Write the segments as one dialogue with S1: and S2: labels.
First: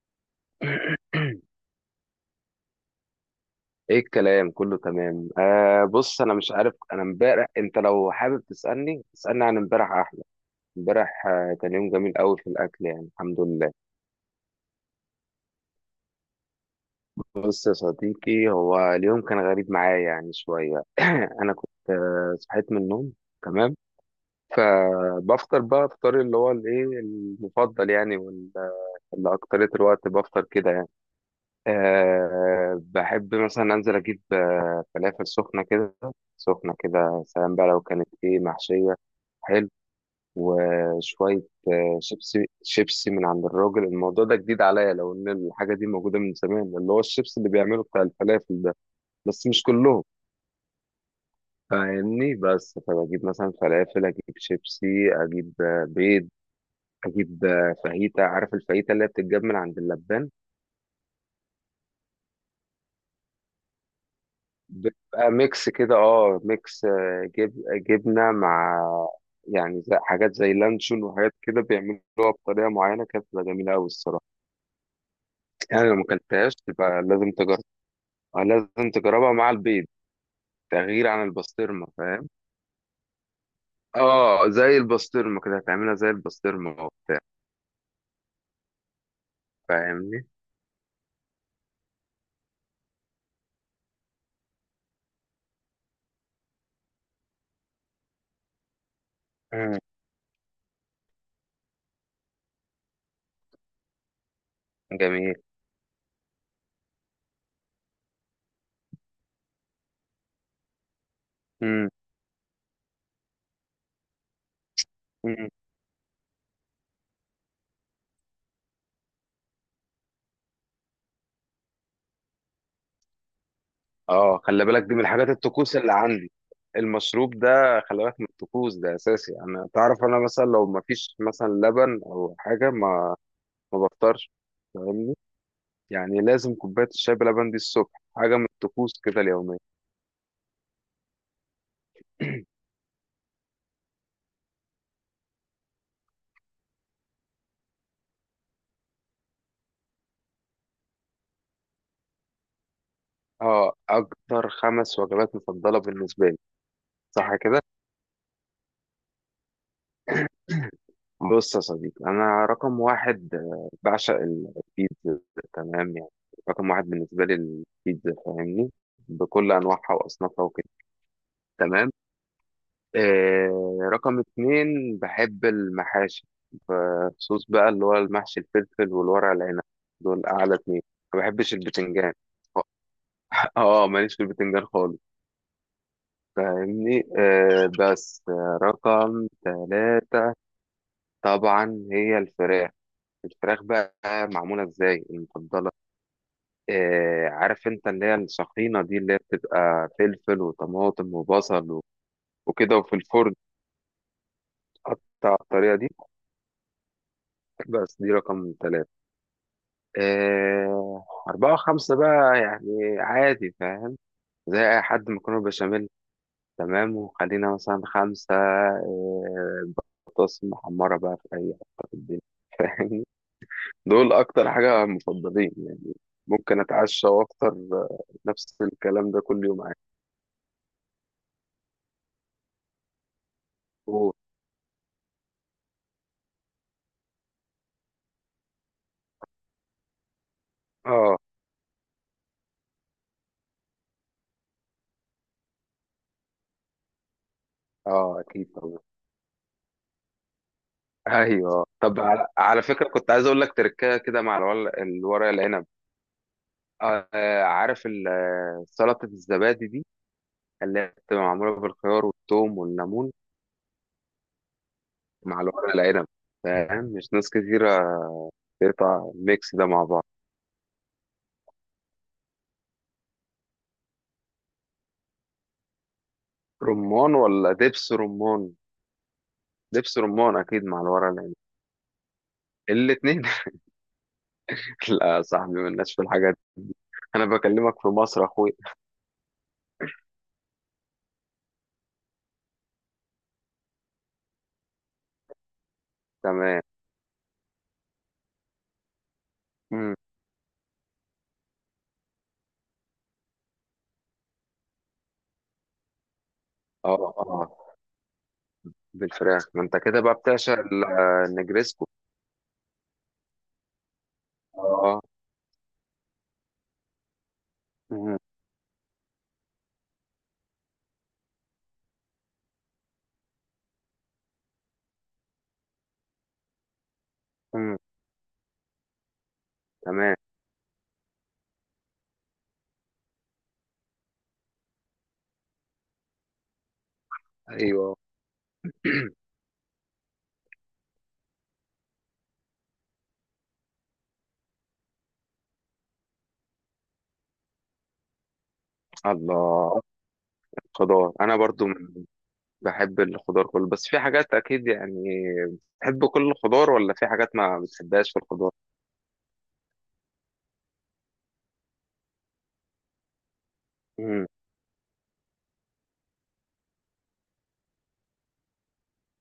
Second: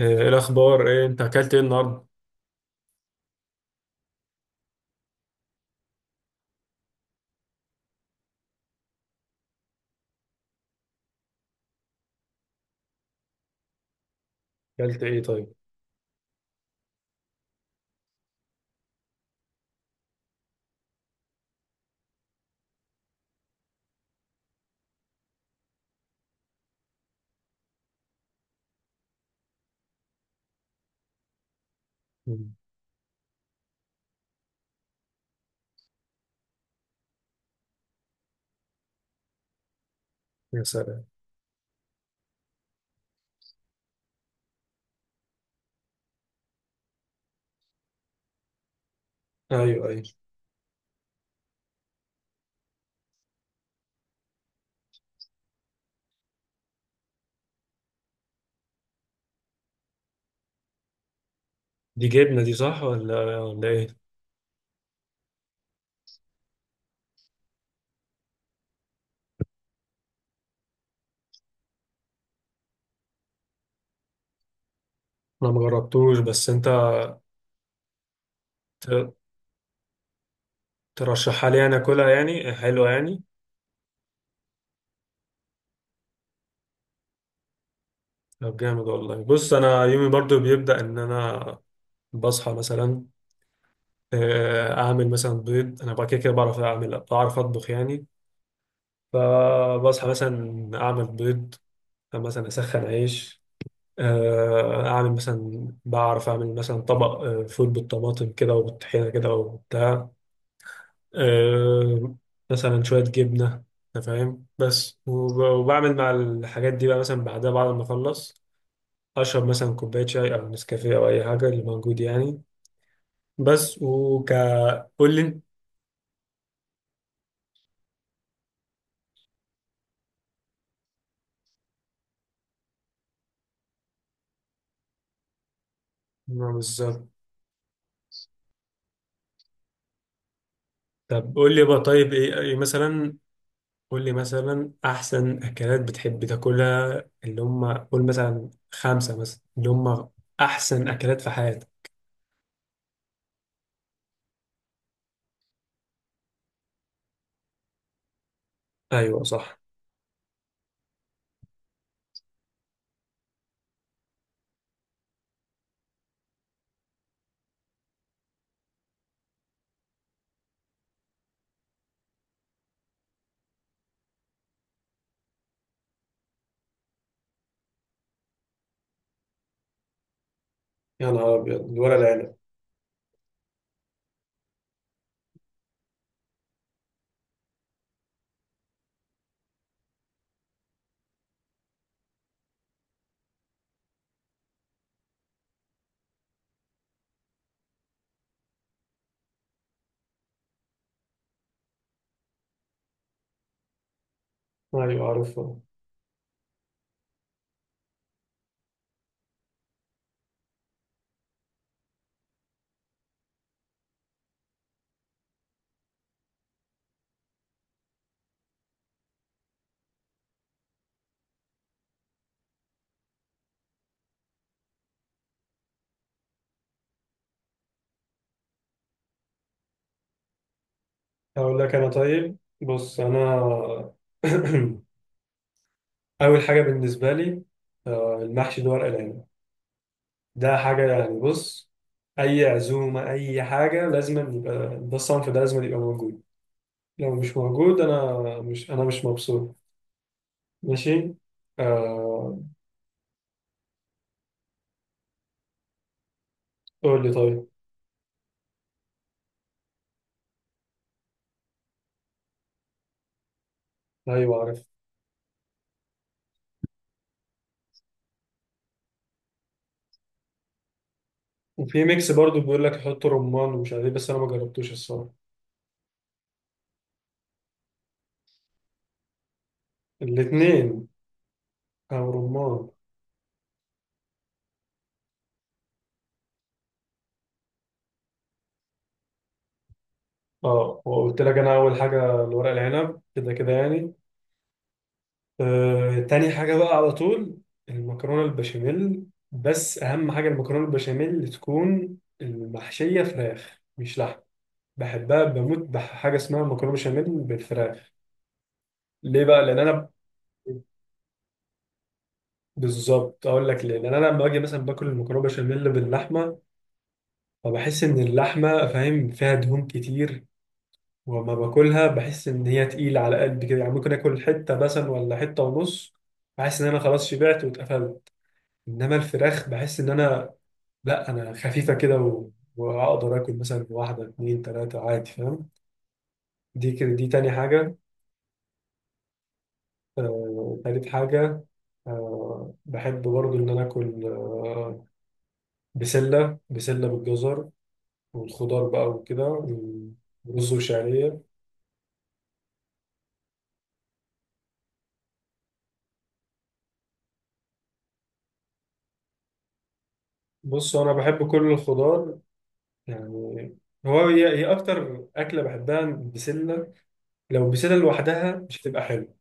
S1: إيه الأخبار، إيه أنت أكلت إيه النهاردة؟
S2: ايه الكلام كله تمام. بص انا مش عارف، انا امبارح. انت لو حابب تسالني اسالني عن امبارح، احلى امبارح. كان يوم جميل قوي في الاكل، يعني الحمد لله.
S1: أكلت إيه طيب؟
S2: بص يا صديقي، هو اليوم كان غريب معايا يعني شويه. انا كنت صحيت من النوم، تمام، فبفطر بقى فطاري اللي هو الايه المفضل يعني، اللي اكتريت الوقت بفطر كده يعني.
S1: مم.
S2: أه، بحب مثلا أنزل أجيب فلافل سخنة كده. سخنة كده سلام بقى، لو كانت إيه محشية، حلو،
S1: يا سلام.
S2: وشوية شيبسي من عند الراجل. الموضوع ده جديد عليا، لو إن الحاجة دي موجودة من زمان، اللي هو الشيبسي اللي بيعمله بتاع الفلافل ده، بس مش
S1: أيوه أيوه.
S2: كلهم، فاهمني؟ بس فبجيب مثلا فلافل، أجيب شيبسي، أجيب بيض، أجيب فاهيتا. عارف الفاهيتا اللي هي بتتجاب من عند اللبان؟
S1: دي جبنة، دي صح ولا إيه؟
S2: بيبقى ميكس كده، اه ميكس، آه، جب جبنة مع، يعني زي حاجات زي لانشون وحاجات كده، بيعملوها بطريقة معينة، كانت بتبقى جميلة أوي الصراحة.
S1: أنا
S2: يعني لو ما
S1: مجربتوش، بس
S2: أكلتهاش
S1: أنت
S2: تبقى لازم تجربها. لازم
S1: ت-
S2: تجربها مع البيض، تغيير عن
S1: ترشحها لي أنا
S2: البسطرمة،
S1: أكلها،
S2: فاهم؟
S1: يعني حلوة يعني؟
S2: اه، زي البسطرمة كده. هتعملها زي البسطرمة وبتاع.
S1: طب جامد والله. بص أنا يومي
S2: فاهمني؟
S1: برضو بيبدأ إن أنا بصحى مثلا، أعمل مثلا بيض، أنا بقى كده كده بعرف أعمل، بعرف أطبخ يعني.
S2: مم.
S1: فبصحى مثلا أعمل بيض، مثلا أسخن عيش، اعمل
S2: جميل.
S1: مثلا، بعرف اعمل مثلا طبق فول بالطماطم كده وبالطحينه كده وبتاع،
S2: مم.
S1: آه، مثلا شويه جبنه، انت فاهم. بس
S2: مم.
S1: وبعمل مع الحاجات دي بقى، مثلا بعدها بعد ما اخلص اشرب مثلا كوبايه شاي او نسكافيه او اي حاجه اللي موجود يعني. بس وك،
S2: اه، خلي بالك، دي من
S1: قول
S2: الحاجات
S1: لي.
S2: الطقوس اللي عندي. المشروب ده خلي بالك، من الطقوس ده، اساسي. انا تعرف، انا مثلا لو ما فيش مثلا لبن او حاجه، ما بفطرش، فاهمني؟ يعني لازم كوبايه
S1: بالظبط.
S2: الشاي بلبن دي الصبح، حاجه من الطقوس كده اليوميه.
S1: طب قول لي بقى طيب، إيه مثلا، قول لي مثلا احسن اكلات بتحب تاكلها، اللي هم قول مثلا خمسة مثلا، اللي هم احسن اكلات في حياتك.
S2: اه، اكتر خمس وجبات مفضله بالنسبه لي، صح كده؟
S1: ايوه صح.
S2: بص يا صديقي، انا رقم واحد بعشق البيتزا، تمام يعني. رقم واحد بالنسبه لي البيتزا، فاهمني؟ بكل انواعها واصنافها وكده، تمام. رقم اتنين بحب المحاشي، بخصوص بقى اللي هو المحشي الفلفل والورق العنب. دول أعلى اتنين.
S1: يا
S2: ما
S1: نهار
S2: بحبش
S1: ابيض، الورق
S2: البتنجان.
S1: العنب.
S2: اه، ماليش في البتنجان خالص، فاهمني؟ آه، بس آه، رقم ثلاثة طبعا هي الفراخ. الفراخ بقى معمولة ازاي المفضلة؟ آه، عارف انت اللي هي السخينة دي، اللي هي بتبقى فلفل وطماطم وبصل وكده، وفي الفرن
S1: ايوه
S2: قطع،
S1: عارفه.
S2: الطريقة دي. بس دي رقم ثلاثة. أربعة وخمسة بقى يعني عادي، فاهم؟ زي أي حد، مكرونة بشاميل، تمام، وخلينا مثلا خمسة بطاطس محمرة بقى في أي حتة في الدنيا. فاهم؟ دول أكتر حاجة مفضلين يعني. ممكن أتعشى وأفطر نفس الكلام ده كل يوم، عادي.
S1: اقول لك انا طيب، بص انا،
S2: أوه.
S1: اول حاجه بالنسبه لي المحشي ده، ورق العنب، ده حاجه
S2: آه.
S1: يعني. بص، اي عزومه، اي حاجه لازم يبقى ده الصنف، ده لازم يبقى موجود. لو مش موجود انا
S2: آه، أكيد
S1: مش
S2: طبعا.
S1: انا مش مبسوط. ماشي.
S2: أيوه، طب
S1: آه،
S2: على فكرة كنت عايز أقول لك تركاية كده مع الورق العنب.
S1: قول
S2: آه.
S1: لي طيب.
S2: عارف سلطة الزبادي دي، اللي هي بتبقى معمولة بالخيار والثوم والليمون،
S1: ايوه عارف.
S2: مع الورق العنب؟ فاهم، مش ناس كتيرة تقطع الميكس ده مع بعض.
S1: وفي ميكس برضو بيقول لك يحط رمان ومش عارف ايه، بس انا ما جربتوش الصراحه.
S2: رمان ولا دبس رمان؟ دبس رمان أكيد مع
S1: الاثنين
S2: الورق العنب.
S1: او رمان.
S2: الاتنين. لا يا صاحبي، مالناش في الحاجات دي. أنا بكلمك في مصر، أخوي.
S1: اه وقلت لك انا اول حاجه الورق العنب كده كده يعني. آه تاني حاجه
S2: تمام.
S1: بقى على طول، المكرونه البشاميل. بس
S2: مم.
S1: اهم حاجه، المكرونه البشاميل تكون المحشيه فراخ مش لحم. بحبها بموت، بحاجه اسمها مكرونه بشاميل
S2: اه اه.
S1: بالفراخ. ليه بقى؟
S2: بالفراخ،
S1: لان
S2: ما أنت
S1: انا،
S2: كده بقى بتعشق النجريسكو.
S1: بالظبط، اقول لك ليه. لان انا لما باجي مثلا باكل
S2: اه.
S1: المكرونه بشاميل باللحمه، فبحس إن
S2: مم.
S1: اللحمة، فاهم، فيها دهون كتير. وما باكلها، بحس إن هي تقيلة على قلبي كده يعني. ممكن آكل حتة مثلا ولا حتة ونص، بحس إن أنا خلاص شبعت
S2: مم.
S1: واتقفلت. إنما الفراخ بحس إن
S2: تمام.
S1: أنا، لأ أنا خفيفة كده، و... وأقدر آكل مثلا واحدة اتنين تلاتة عادي، فاهم. دي كده دي تاني حاجة.
S2: أيوه.
S1: آه، تالت حاجة، آه، بحب برضو إن أنا آكل بسلة بالجزر والخضار بقى وكده،
S2: الله.
S1: ورز
S2: خضار،
S1: وشعرية.
S2: أنا برضو بحب الخضار كله، بس في حاجات أكيد يعني. بتحب كل الخضار ولا في حاجات ما بتحبهاش في الخضار؟
S1: بص انا بحب كل الخضار يعني. هو
S2: مم.
S1: هي هي اكتر اكله بحبها البسله. لو البسله لوحدها مش هتبقى حلوه،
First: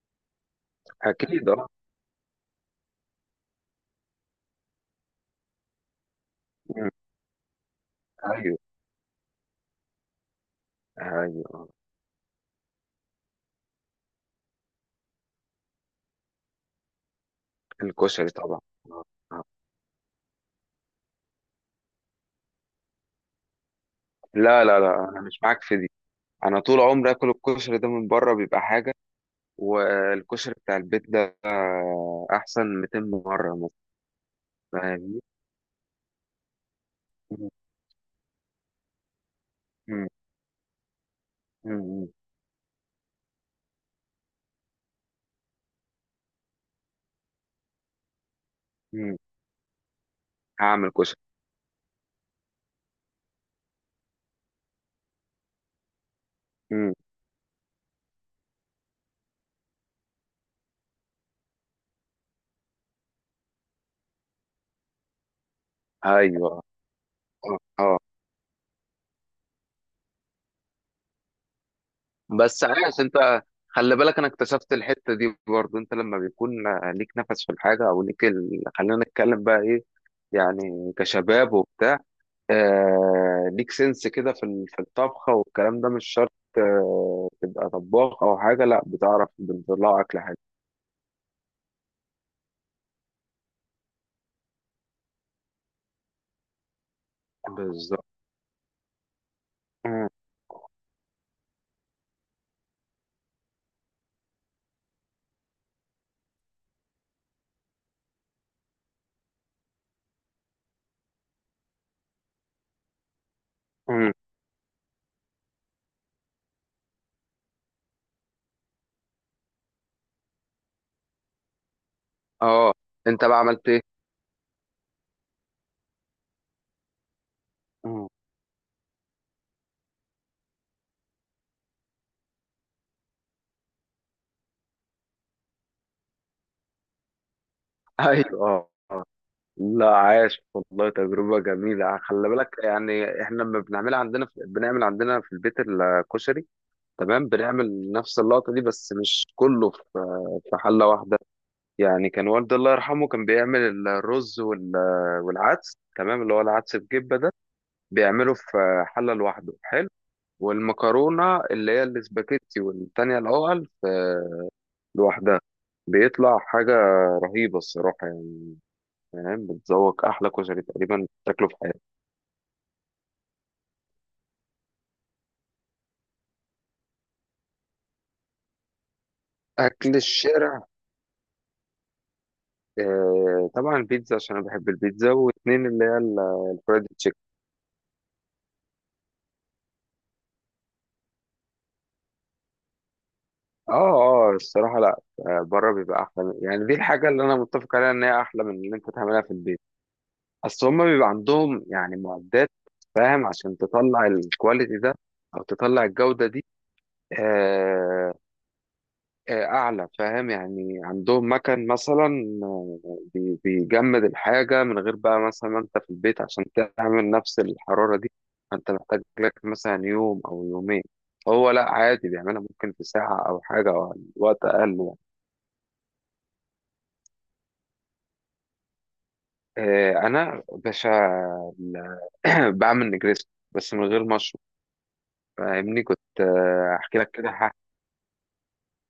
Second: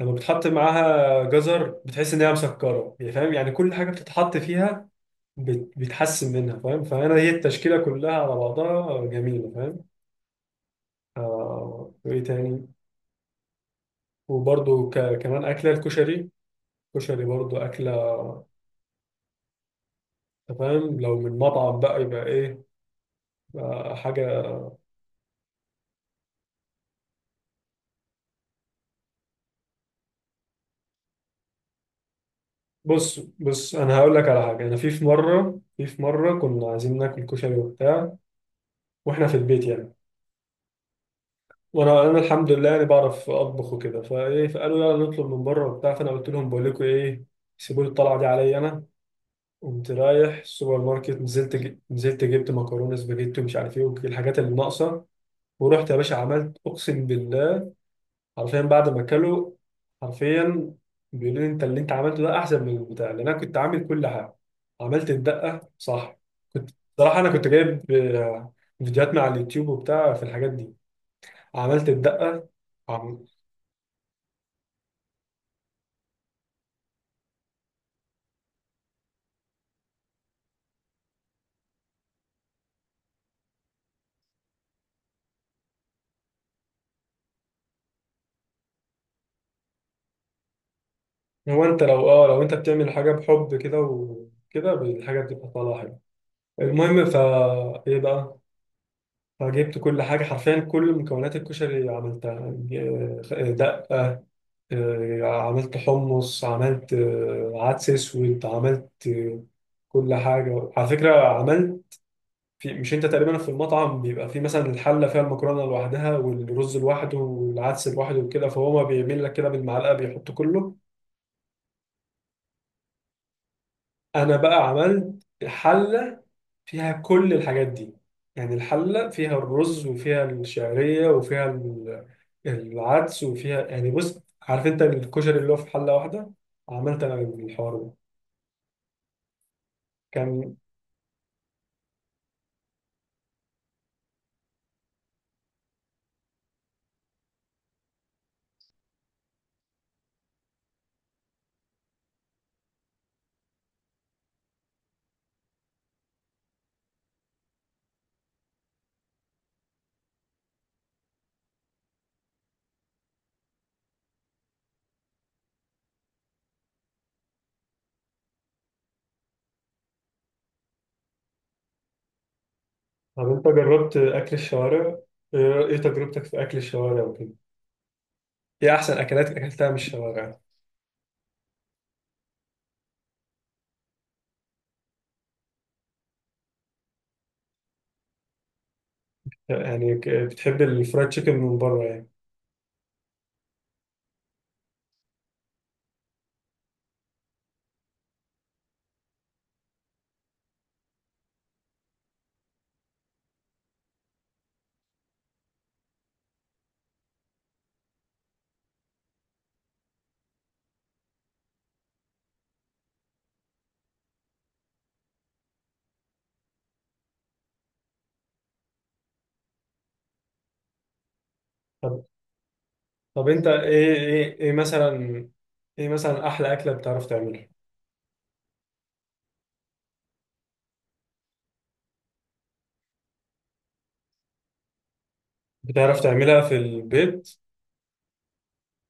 S1: لما بتحط معاها
S2: أكيد، أه.
S1: جزر بتحس ان هي مسكره يعني، فاهم يعني. كل حاجه بتتحط فيها بتحسن منها، فاهم.
S2: مم.
S1: فانا هي التشكيله كلها على
S2: أيوه.
S1: بعضها جميله، فاهم.
S2: أيوه. آه.
S1: آه وايه تاني؟ وبرده كمان اكله الكشري، كشري برضو اكله.
S2: الكشري طبعا. آه. آه.
S1: أنت فاهم، لو من مطعم بقى يبقى ايه حاجه.
S2: لا، أنا مش معاك في دي. أنا طول عمري آكل الكشري ده من بره، بيبقى حاجة. والكشري بتاع البيت ده أحسن 200
S1: بص
S2: مرة مثلا،
S1: بص، انا هقول لك على حاجه. انا في في
S2: فاهمني؟
S1: مره في في مره كنا عايزين ناكل
S2: مم.
S1: كشري وبتاع، واحنا في البيت يعني.
S2: مم.
S1: وانا
S2: مم.
S1: انا الحمد لله يعني بعرف اطبخ وكده، فايه، فقالوا يلا نطلب من بره وبتاع. فانا قلت لهم بقول لكم ايه، سيبوا لي الطلعه دي عليا انا.
S2: مم.
S1: قمت رايح السوبر
S2: هعمل
S1: ماركت،
S2: كشري.
S1: نزلت نزلت جبت مكرونه سباجيتي ومش عارف ايه، والحاجات اللي ناقصه. ورحت يا باشا عملت،
S2: مم.
S1: اقسم بالله، حرفيا بعد ما اكله، حرفيا، بيقولوا لي انت اللي انت عملته ده احسن من البتاع. لان انا كنت عامل كل حاجه، عملت الدقه صح.
S2: أيوه.
S1: كنت، صراحه انا كنت
S2: أه.
S1: جايب
S2: آه.
S1: فيديوهات مع اليوتيوب وبتاع في الحاجات دي، عملت الدقه.
S2: بس عارف
S1: عم-
S2: انت، خلي بالك، انا اكتشفت الحته دي برضو، انت لما بيكون ليك نفس في الحاجه، او ليك ال، خلينا نتكلم بقى ايه، يعني كشباب وبتاع، آه، ليك سنس كده في في الطبخه. والكلام ده مش شرط آه تبقى طباخ او حاجه، لا، بتعرف بتطلع اكل حاجه.
S1: هو انت لو، اه لو انت بتعمل حاجه بحب كده وكده، الحاجه بتبقى طالعه حلوه. المهم، فا ايه
S2: بالظبط.
S1: بقى. فجبت كل
S2: مم.
S1: حاجه حرفيا، كل مكونات الكشري عملتها. دقه، عملت حمص، عملت عدس اسود، عملت كل حاجه على فكره عملت. في، مش انت تقريبا في المطعم
S2: مم.
S1: بيبقى في مثلا الحله فيها المكرونه لوحدها والرز لوحده والعدس لوحده وكده، فهو ما بيعمل لك كده بالمعلقه بيحط كله.
S2: اه، انت بقى عملت ايه؟
S1: انا بقى عملت حله فيها كل الحاجات دي،
S2: مم.
S1: يعني الحله فيها الرز وفيها الشعريه وفيها العدس وفيها، يعني بص عارف انت الكشري اللي هو في حله واحده، عملت انا الحوار ده.
S2: ايوه، اه. لا عاش
S1: كان،
S2: والله، تجربة جميلة. خلي بالك يعني، احنا لما بنعملها عندنا في، بنعمل عندنا في البيت الكشري، تمام، بنعمل نفس اللقطة دي، بس مش كله في في حلة واحدة. يعني كان والدي الله يرحمه، كان بيعمل الرز والعدس، تمام، اللي هو العدس بجبة ده، بيعمله في حلة لوحده، حلو. والمكرونة اللي هي الاسباجيتي، والتانية الأول لوحدها. بيطلع حاجة رهيبة الصراحة يعني. فاهم؟ بتذوق أحلى كشري تقريبا تاكله في حياتك.
S1: طب انت جربت اكل الشوارع؟ ايه، إيه تجربتك في اكل الشوارع وكده، ايه احسن اكلات اكلتها من
S2: أكل
S1: الشوارع.
S2: الشارع؟ آه طبعا البيتزا، عشان أنا بحب البيتزا، واتنين اللي هي الفرايد تشيكن.
S1: يعني بتحب الفرايد تشيكن من بره يعني.
S2: اه اه، الصراحة لا. بره بيبقى احلى يعني، دي الحاجة اللي انا متفق عليها، ان هي احلى من اللي انت تعملها في البيت. اصل هما بيبقى عندهم يعني معدات، فاهم، عشان تطلع الكواليتي ده، او تطلع الجودة دي. آه. آه، اعلى، فاهم؟ يعني عندهم مكان مثلا بيجمد الحاجة، من غير بقى مثلا ما انت في البيت، عشان تعمل نفس الحرارة دي انت محتاج لك مثلا يوم او يومين. هو لا
S1: طب،
S2: عادي، بيعملها ممكن في ساعة
S1: طب
S2: او
S1: انت
S2: حاجة
S1: ايه،
S2: او وقت
S1: ايه
S2: اقل يعني.
S1: مثلا، ايه مثلا احلى اكله بتعرف تعملها،
S2: انا باشا ال- بعمل نجريسكو بس من غير مشروب. فاهمني؟ كنت
S1: بتعرف تعملها في
S2: احكي لك كده
S1: البيت.
S2: حاجه.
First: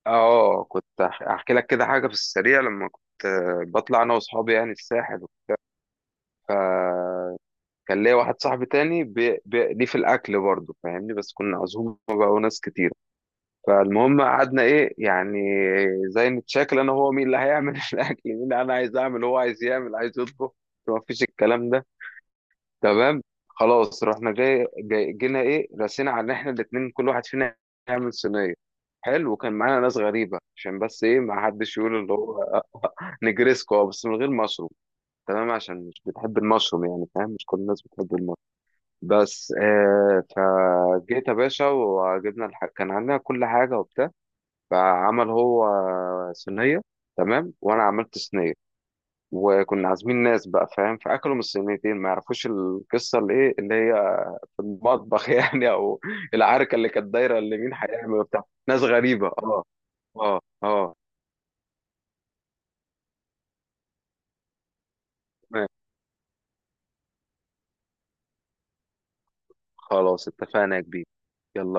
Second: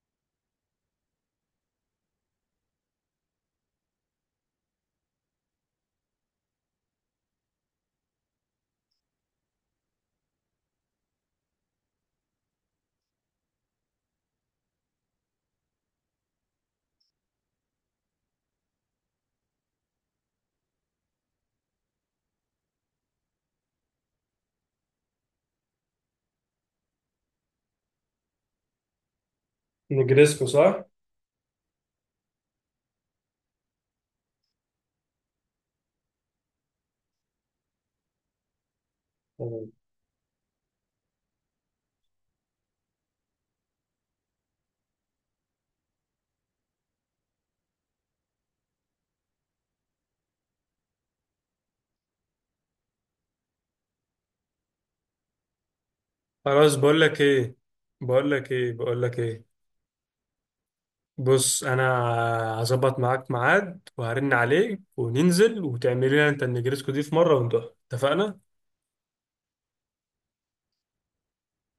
S2: اه كنت احكي لك كده حاجه في السريع، لما كنت بطلع انا واصحابي يعني الساحل. فكان ليا واحد صاحبي تاني ليه في الاكل برضه، فاهمني؟ بس كنا عزومه بقى وناس كتير. فالمهم قعدنا ايه يعني، زي نتشاكل انا هو، مين اللي هيعمل الاكل، مين اللي انا عايز اعمل، هو عايز يعمل، عايز يطبخ، ما فيش الكلام ده، تمام. خلاص رحنا جاي, جاي جينا ايه، رسينا على ان احنا الاتنين كل واحد فينا يعمل صينيه، حلو. وكان معانا ناس غريبه،
S1: نجريسكو
S2: عشان
S1: صح.
S2: بس ايه، ما حدش يقول اللي هو. نجريسكو، بس من غير مشروم، تمام، عشان مش بتحب المشروم يعني، فاهم مش كل الناس بتحب المشروم، بس
S1: تمام.
S2: آه. فجيت يا باشا وجبنا كان عندنا كل حاجه وبتاع. فعمل هو صينيه، تمام، وانا عملت صينيه. وكنا عازمين ناس بقى، فاهم؟ فاكلوا من الصينيتين، ما يعرفوش القصه اللي ايه، اللي هي المطبخ، يعني، او
S1: خلاص،
S2: العركه اللي
S1: بقول
S2: كانت
S1: لك
S2: دايره،
S1: ايه
S2: اللي مين هيعمل
S1: بقول
S2: وبتاع،
S1: لك ايه
S2: ناس
S1: بقول لك
S2: غريبه،
S1: ايه،
S2: اه. اه. اه.
S1: بص انا هظبط معاك ميعاد وهرن عليك وننزل
S2: تمام.
S1: وتعمل لنا انت النجريسكو دي في مره وندوها، اتفقنا.
S2: خلاص اتفقنا يا كبير. يلا.